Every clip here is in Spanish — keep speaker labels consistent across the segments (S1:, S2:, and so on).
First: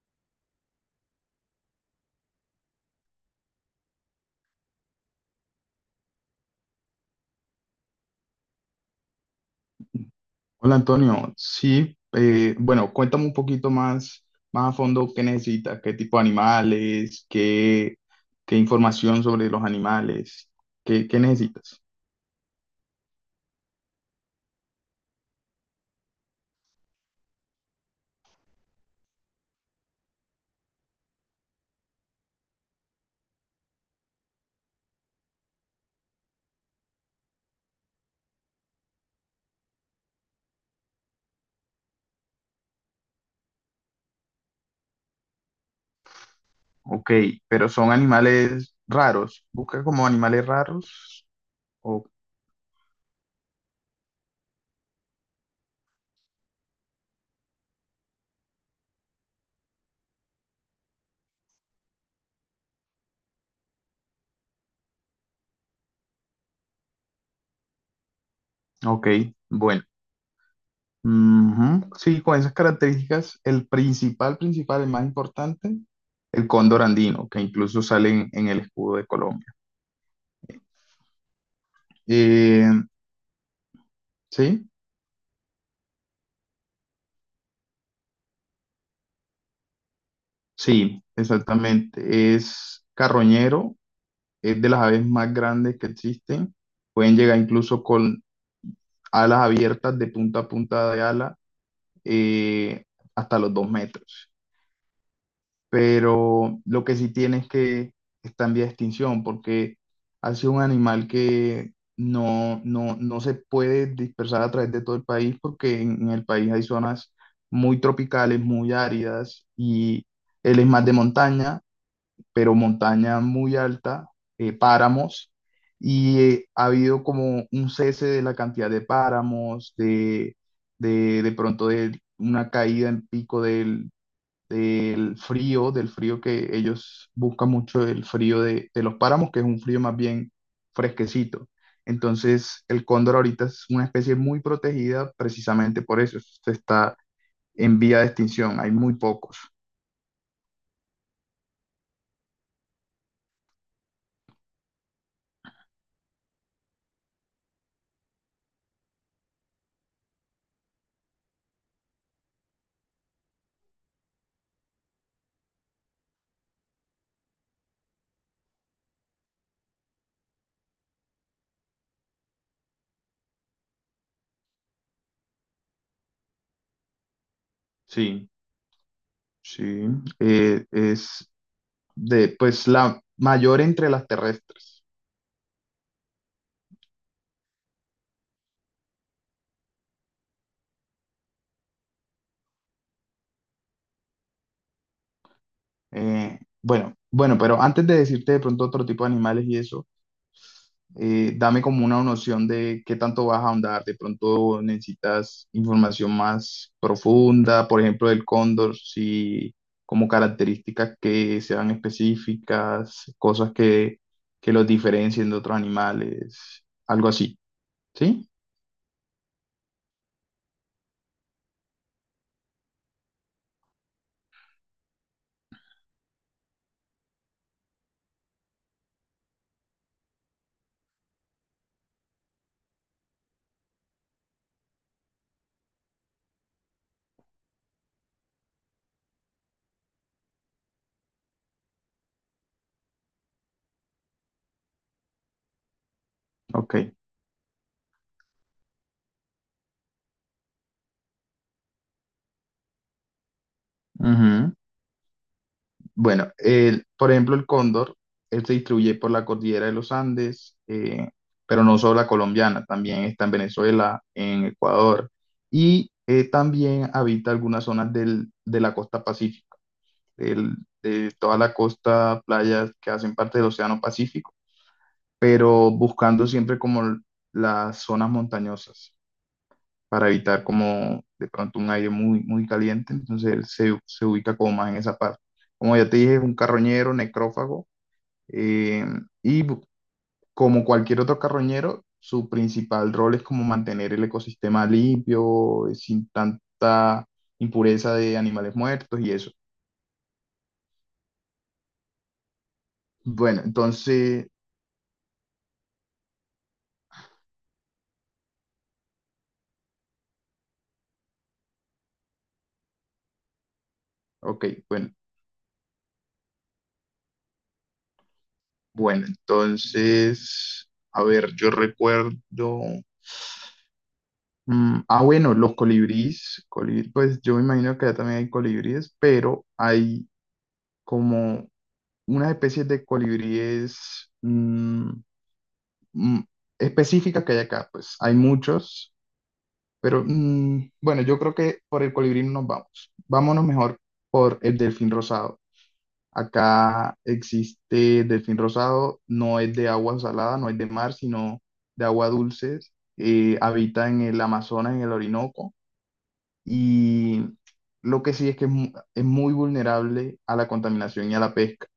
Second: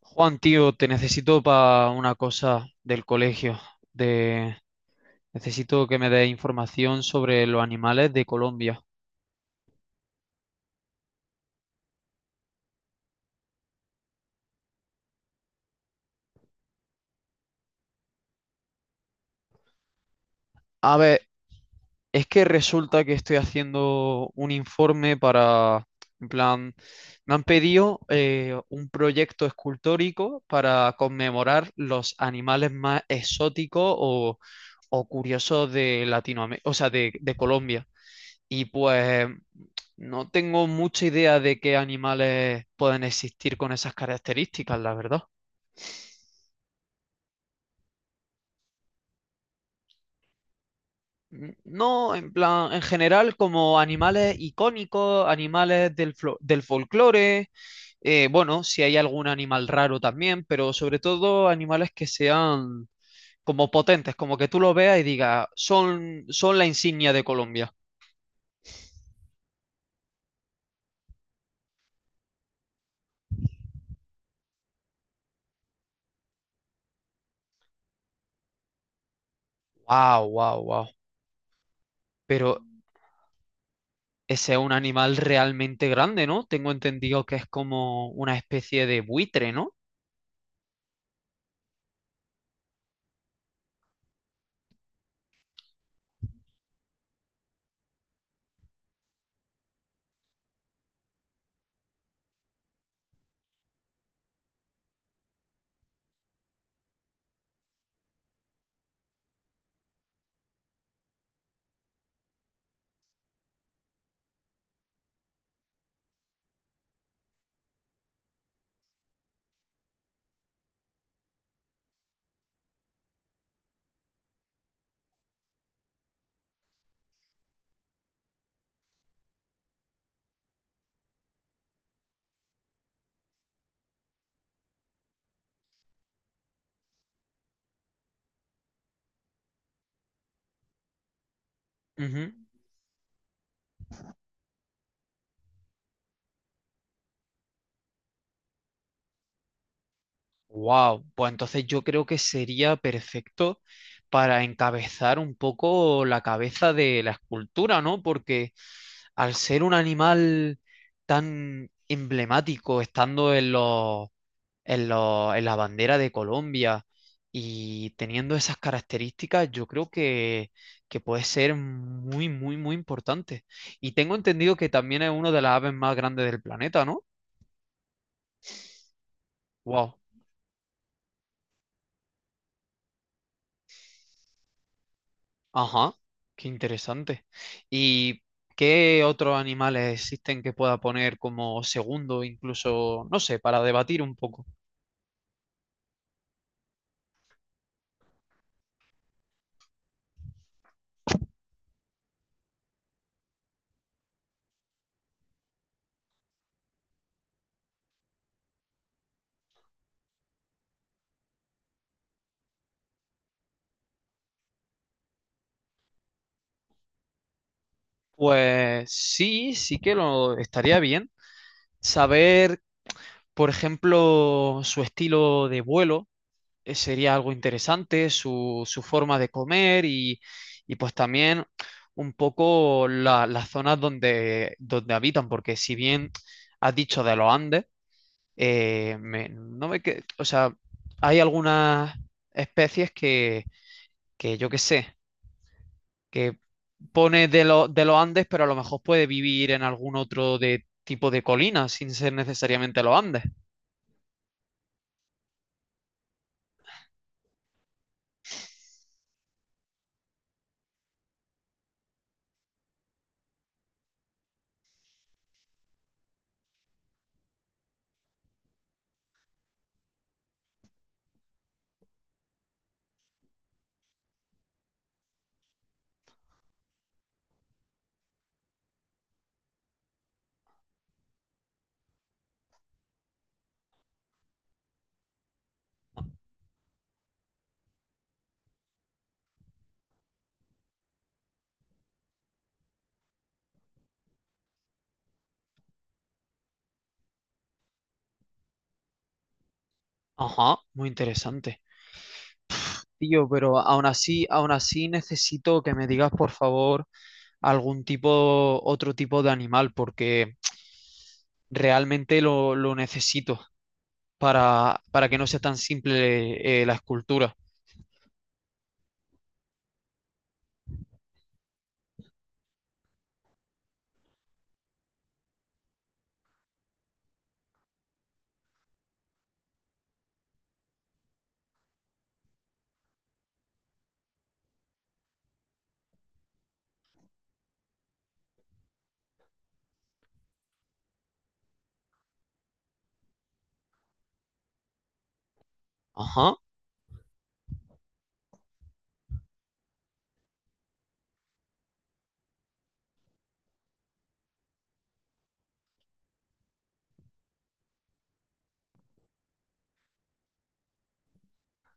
S1: Juan, tío, te necesito para una cosa del colegio. De... Necesito que me des información sobre los animales de Colombia.
S2: Hola Antonio, sí, bueno, cuéntame un poquito más, más a fondo qué necesitas, qué tipo de animales, qué información sobre los animales,
S1: A
S2: qué
S1: ver,
S2: necesitas.
S1: es que resulta que estoy haciendo un informe para, en plan, me han pedido un proyecto escultórico para conmemorar los animales más exóticos o curiosos de Latinoamérica, o sea, de Colombia. Y pues no tengo mucha idea de qué animales pueden existir con esas características, la verdad.
S2: Ok, pero son animales raros, busca como animales raros. O-
S1: No, en plan, en general, como animales icónicos, animales del, del folclore, bueno, si hay algún animal raro también, pero sobre todo animales que sean como potentes, como que tú lo veas y digas, son, son la insignia de Colombia.
S2: ok, bueno. Ujú, sí, con esas características, el principal, principal, el más importante, el cóndor andino, que incluso sale en el escudo de Colombia.
S1: Wow, wow, wow. Pero
S2: Eh,
S1: ese es
S2: sí.
S1: un animal realmente grande, ¿no? Tengo entendido que es como una especie de buitre, ¿no?
S2: Sí, exactamente. Es carroñero, es de las aves más grandes que existen. Pueden llegar incluso con alas abiertas de punta a punta de ala eh, hasta los 2 metros. Pero lo que sí tiene es que está en vía de extinción porque ha sido un animal que no, no se puede dispersar a través de todo el país porque en el país hay zonas muy tropicales, muy áridas y él es más de montaña pero montaña muy alta, páramos, y ha habido como un cese de la cantidad de páramos, de pronto de una caída en pico del frío que ellos buscan mucho, el frío de los páramos, que es un frío más bien fresquecito. Entonces, el cóndor ahorita es una especie muy protegida precisamente por eso, se está en vía de extinción, hay muy pocos.
S1: Wow, pues entonces yo creo que sería perfecto para encabezar un poco la cabeza de la escultura, ¿no? Porque al ser un animal tan emblemático, estando en los en la bandera de Colombia. Y teniendo esas características, yo creo que puede ser muy, muy, muy importante. Y tengo entendido que también es una de las aves más grandes del planeta, ¿no?
S2: Sí, sí,
S1: Wow.
S2: eh, es, de, pues la mayor entre las terrestres.
S1: Ajá. Qué interesante. ¿Y qué otros animales existen que pueda poner como segundo, incluso, no sé, para debatir un poco?
S2: Bueno, bueno, pero antes de decirte de pronto otro tipo de animales y eso, dame como una noción de qué tanto vas a ahondar. De pronto necesitas información más profunda, por ejemplo, del cóndor, si como características que sean específicas, cosas que los diferencien de otros animales, algo así, ¿sí?
S1: Pues sí, sí que lo estaría bien. Saber, por ejemplo, su estilo de vuelo sería algo interesante, su forma de comer y pues también un poco las zonas donde, donde habitan, porque si bien has dicho de los Andes, me- no me que, o sea, hay algunas especies que yo qué sé, que
S2: Ok.
S1: pone de, de los Andes, pero a lo mejor puede vivir en algún otro de, tipo de colina sin ser necesariamente los Andes.
S2: Ujú. Bueno, el- por ejemplo, el cóndor, él se distribuye por la cordillera de los Andes, pero no solo la colombiana, también está en Venezuela, en Ecuador, y también habita algunas zonas del- de la costa pacífica, del- de toda la costa, playas que hacen parte del Océano Pacífico, pero buscando siempre como las zonas montañosas para evitar como de pronto un aire muy, muy caliente, entonces él se, se ubica como más en esa parte. Como ya te dije, es un carroñero, necrófago, eh, y bu- como cualquier otro carroñero, su principal rol es como mantener el ecosistema limpio, sin tanta impureza de animales muertos y eso.
S1: Ajá, muy interesante. Tío,
S2: Bueno,
S1: pero
S2: entonces,
S1: aún así necesito que me digas, por favor, algún tipo, otro tipo de animal, porque realmente lo necesito
S2: ok, bueno,
S1: para que no sea tan simple, la escultura.
S2: bueno, entonces, a ver, yo recuerdo, ah, bueno, los colibríes, colibrí, pues yo me imagino que allá también hay colibríes, pero hay como unas especies de colibríes mm, específicas que hay acá, pues hay muchos, pero bueno, yo creo que por el colibrí no nos vamos. Vámonos mejor por el delfín rosado.
S1: Ajá,
S2: Acá existe delfín rosado, no es de agua salada, no es de mar, sino de agua dulce. Habita en el Amazonas, en el Orinoco, y lo que sí es que mu- es muy vulnerable a la contaminación y a la pesca.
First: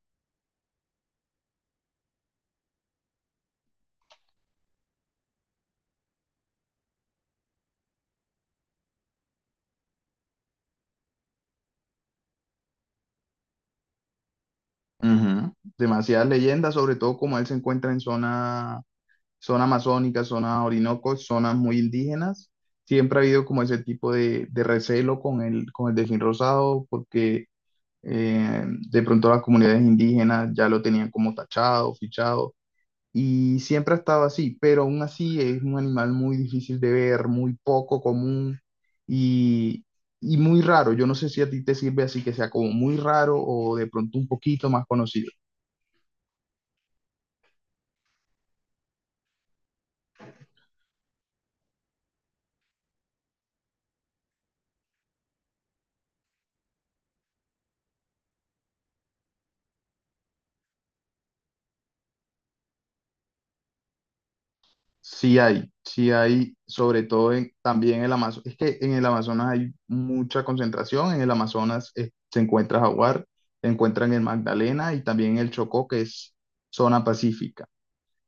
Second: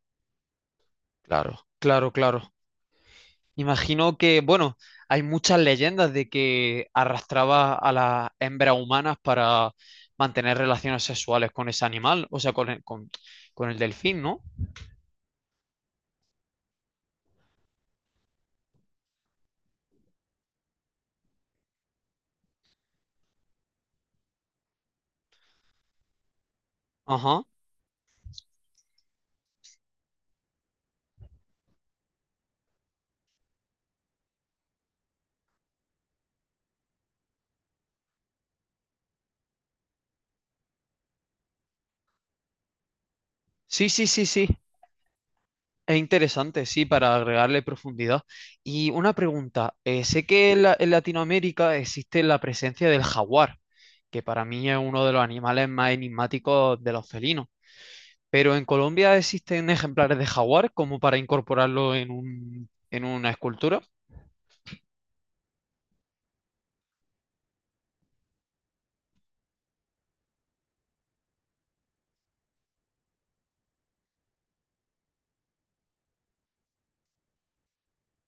S1: claro, claro, claro. Imagino que, bueno, hay muchas leyendas de que arrastraba a las hembras humanas para mantener relaciones sexuales con ese animal, o sea, con el delfín, ¿no?
S2: Ujú. Demasiadas leyendas, sobre todo como él se encuentra en zona amazónica, zona Orinoco, zonas muy indígenas. Siempre ha habido como ese tipo de recelo con con el delfín rosado
S1: Ajá.
S2: porque eh, de pronto las comunidades indígenas ya lo tenían como tachado, fichado y siempre ha estado así, pero aún así es un animal muy difícil de ver, muy poco común y, y muy raro. Yo no sé si a ti te sirve así que sea como muy raro o
S1: Sí,
S2: de
S1: sí,
S2: pronto
S1: sí,
S2: un
S1: sí.
S2: poquito más conocido.
S1: Es interesante, sí, para agregarle profundidad. Y una pregunta, sé que en, en Latinoamérica existe la presencia del jaguar, que para mí es uno de los animales más enigmáticos de los felinos, pero en Colombia existen ejemplares de jaguar como para incorporarlo en un, en una escultura.
S2: Sí hay, sobre todo en- también en el Amazonas. Es que en el Amazonas hay mucha concentración. En el Amazonas se encuentra jaguar, se encuentra en el Magdalena y también en el Chocó, que es zona pacífica.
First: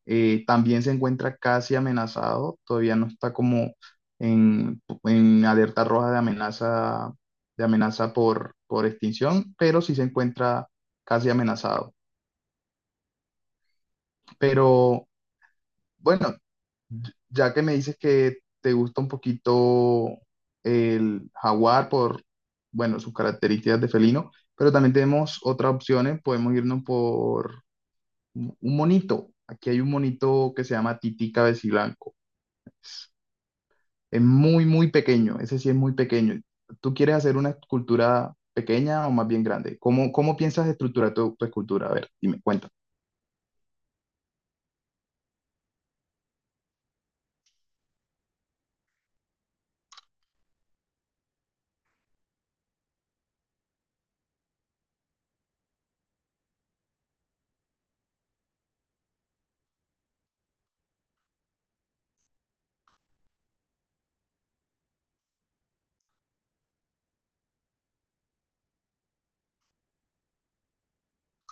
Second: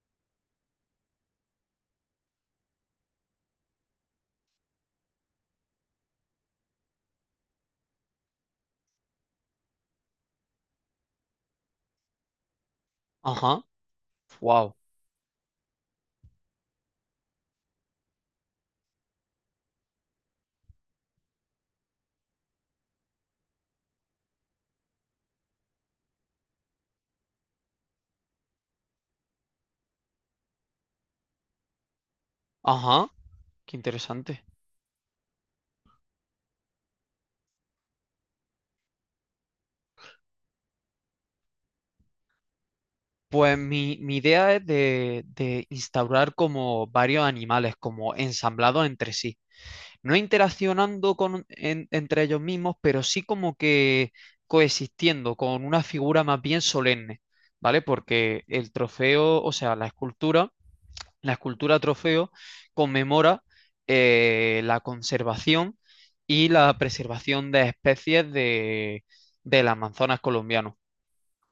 S2: También se encuentra casi amenazado, todavía no está como en alerta roja de amenaza por extinción, pero sí se encuentra casi amenazado.
S1: Ajá, wow,
S2: Pero bueno. Ya que me dices que te gusta un poquito el jaguar por, bueno, sus características de felino, pero también tenemos otras opciones. Podemos irnos por un monito. Aquí hay un monito que se llama Tití Cabeciblanco.
S1: ajá, qué
S2: Es
S1: interesante.
S2: muy, muy pequeño. Ese sí es muy pequeño. ¿Tú quieres hacer una escultura pequeña o más bien grande? ¿Cómo, cómo piensas estructurar tu, tu escultura? A ver, dime, cuenta.
S1: Pues mi idea es de instaurar como varios animales, como ensamblados entre sí. No interaccionando con, entre ellos mismos, pero sí como que coexistiendo con una figura más bien solemne, ¿vale? Porque el trofeo, o sea, la escultura trofeo conmemora la conservación y la preservación de especies de, del Amazonas colombiano.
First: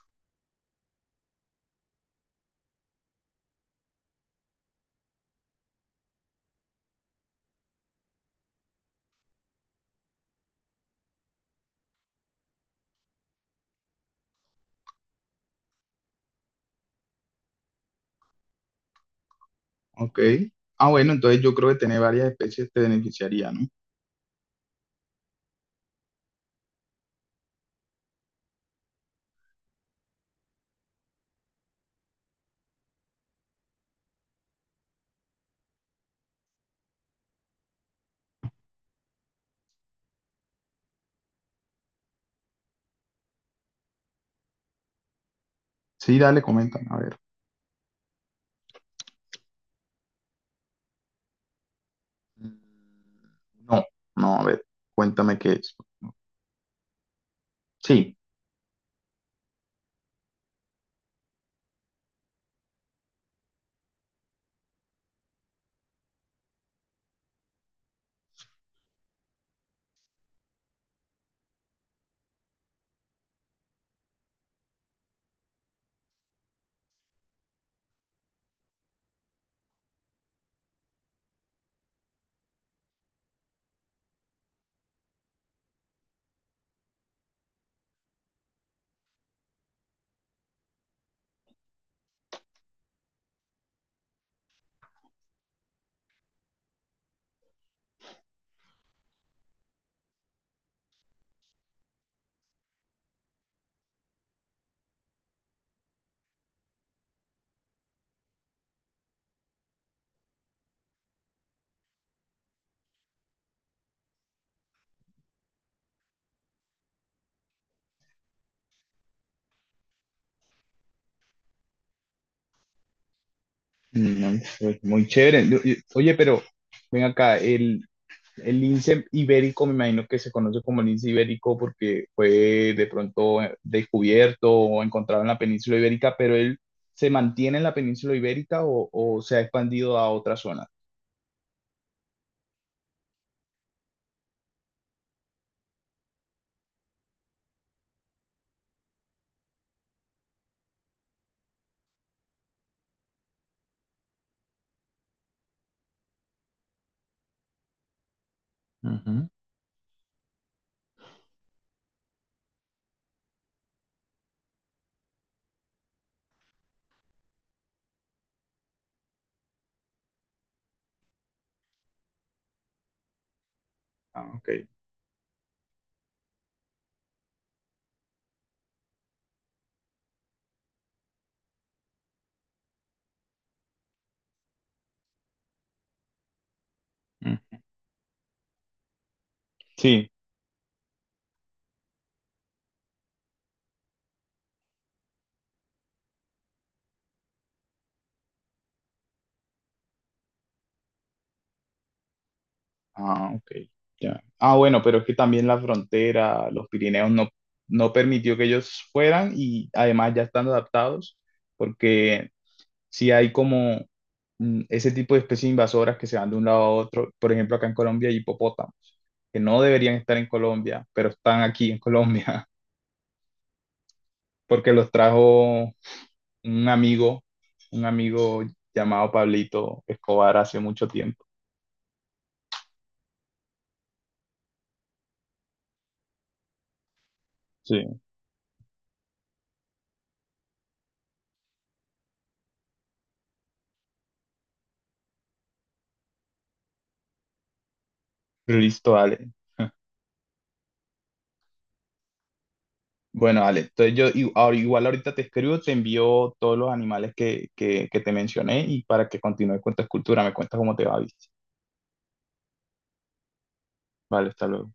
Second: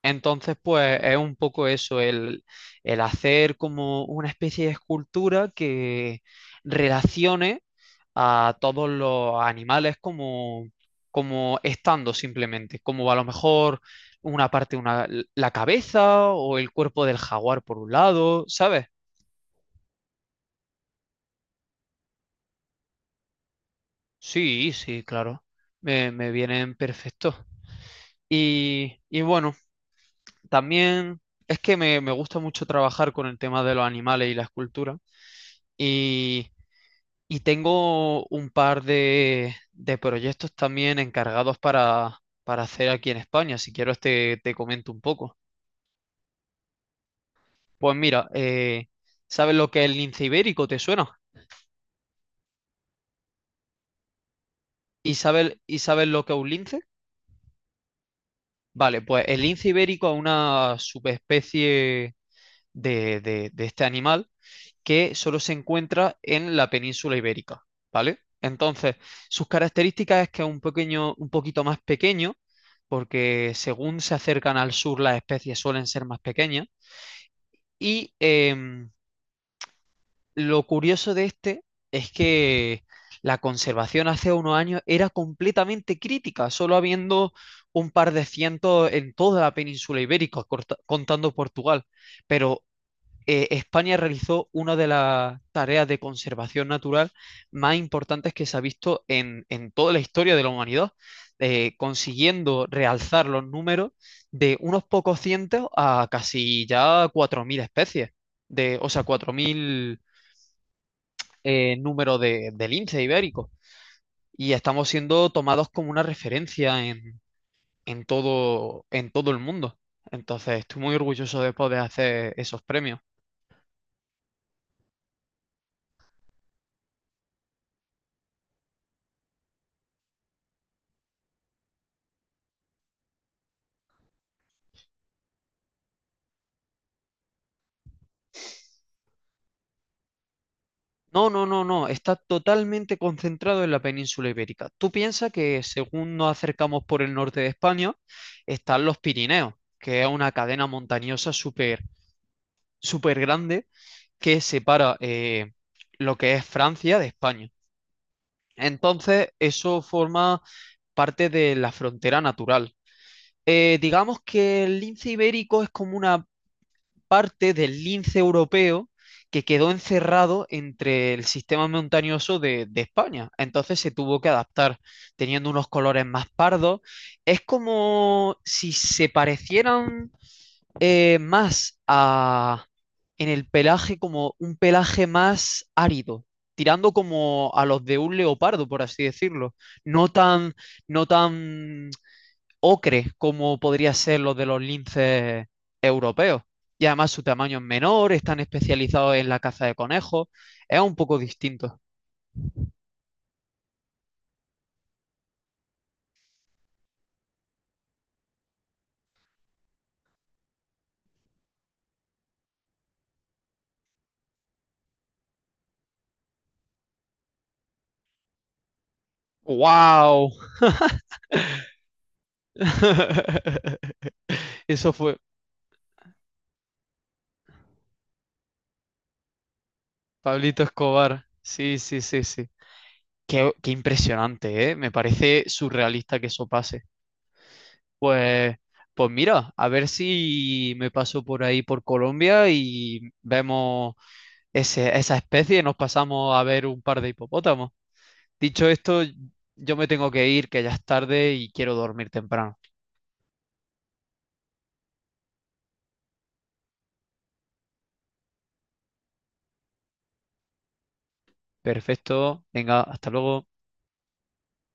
S1: Entonces, pues es un poco eso, el hacer como una especie de escultura que relacione a todos los animales como, como estando simplemente, como a lo mejor una parte, una, la cabeza o el cuerpo del jaguar por un lado, ¿sabes?
S2: Ok. Ah, bueno, entonces yo creo que tener varias especies te beneficiaría, ¿no?
S1: Sí, sí, claro, me vienen perfectos. Y bueno, también es que me gusta mucho trabajar con el tema de los animales y la escultura. Y Y tengo un par de proyectos también encargados para hacer aquí en España. Si quieres te, te comento un poco.
S2: Sí, dale, comenta, a ver.
S1: Pues mira, ¿sabes lo que es el lince ibérico? ¿Te suena?
S2: Mm, no, no, a ver, cuéntame qué es.
S1: Y sabes lo que es un lince?
S2: Sí,
S1: Vale, pues el lince ibérico es una subespecie de, de este animal que solo se encuentra en la península ibérica, ¿vale? Entonces, sus características es que es un pequeño, un poquito más pequeño, porque según se acercan al sur las especies suelen ser más pequeñas. Y lo curioso de este es que la conservación hace unos años era completamente crítica, solo habiendo un par de cientos en toda la península ibérica, contando Portugal. Pero España realizó una de las tareas de conservación natural más importantes que se ha visto en toda la historia de la humanidad, consiguiendo realzar los números de unos pocos cientos a casi ya 4.000 especies, de, o sea, 4.000 números de lince ibérico. Y estamos siendo tomados como una referencia en todo el mundo. Entonces, estoy muy orgulloso de poder hacer esos premios.
S2: no, pues, muy chévere. Yo- yo- oye, pero ven acá, el lince ibérico, me imagino que se conoce como lince ibérico porque fue de pronto descubierto o encontrado en la península ibérica, pero él se mantiene en la península ibérica o se ha expandido a otra zona.
S1: No, no, no, no, está totalmente concentrado en la península ibérica. Tú piensas que según nos acercamos por el norte de España, están los Pirineos, que es una cadena montañosa súper, súper grande que separa lo que es Francia de España. Entonces,
S2: Ujú.
S1: eso forma parte de la frontera natural. Digamos que el lince ibérico es como una parte del lince europeo que quedó encerrado entre el sistema montañoso de España. Entonces se tuvo que
S2: Ah, ok.
S1: adaptar, teniendo unos colores más pardos. Es como si se parecieran más a, en el pelaje, como un pelaje más árido, tirando
S2: Mm.
S1: como a los de un leopardo, por así decirlo. No
S2: Sí.
S1: tan, no tan ocre, como podría ser los de los linces europeos. Y además su tamaño es menor, están especializados en la caza de conejos, es un poco distinto.
S2: Ah, ok, ya. Ah, bueno, pero es que también la frontera, los Pirineos no, no permitió que ellos fueran y además ya están adaptados porque si hay como ese tipo de especies invasoras que se van de un lado a otro, por ejemplo acá en Colombia hay hipopótamos que no deberían estar en
S1: ¡Wow!
S2: Colombia, pero están aquí en Colombia porque los
S1: Eso fue
S2: trajo un amigo, un amigo llamado Pablito Escobar hace
S1: Pablito
S2: mucho tiempo.
S1: Escobar. Sí, sí, sí, sí. Qué, qué impresionante, ¿eh? Me parece surrealista que eso pase.
S2: Sí.
S1: Pues, pues mira, a ver si me paso por ahí por Colombia y vemos esa especie y nos pasamos a ver un par de hipopótamos. Dicho
S2: Listo,
S1: esto,
S2: dale.
S1: yo me tengo que ir, que ya es tarde y quiero dormir temprano.
S2: Bueno, Ale, entonces yo i- ahora- igual ahorita te escribo, te envío todos los animales que te mencioné y para que continúes con tu escultura, me cuentas cómo te va, ¿viste?
S1: Perfecto, venga, hasta luego.
S2: Vale, hasta luego.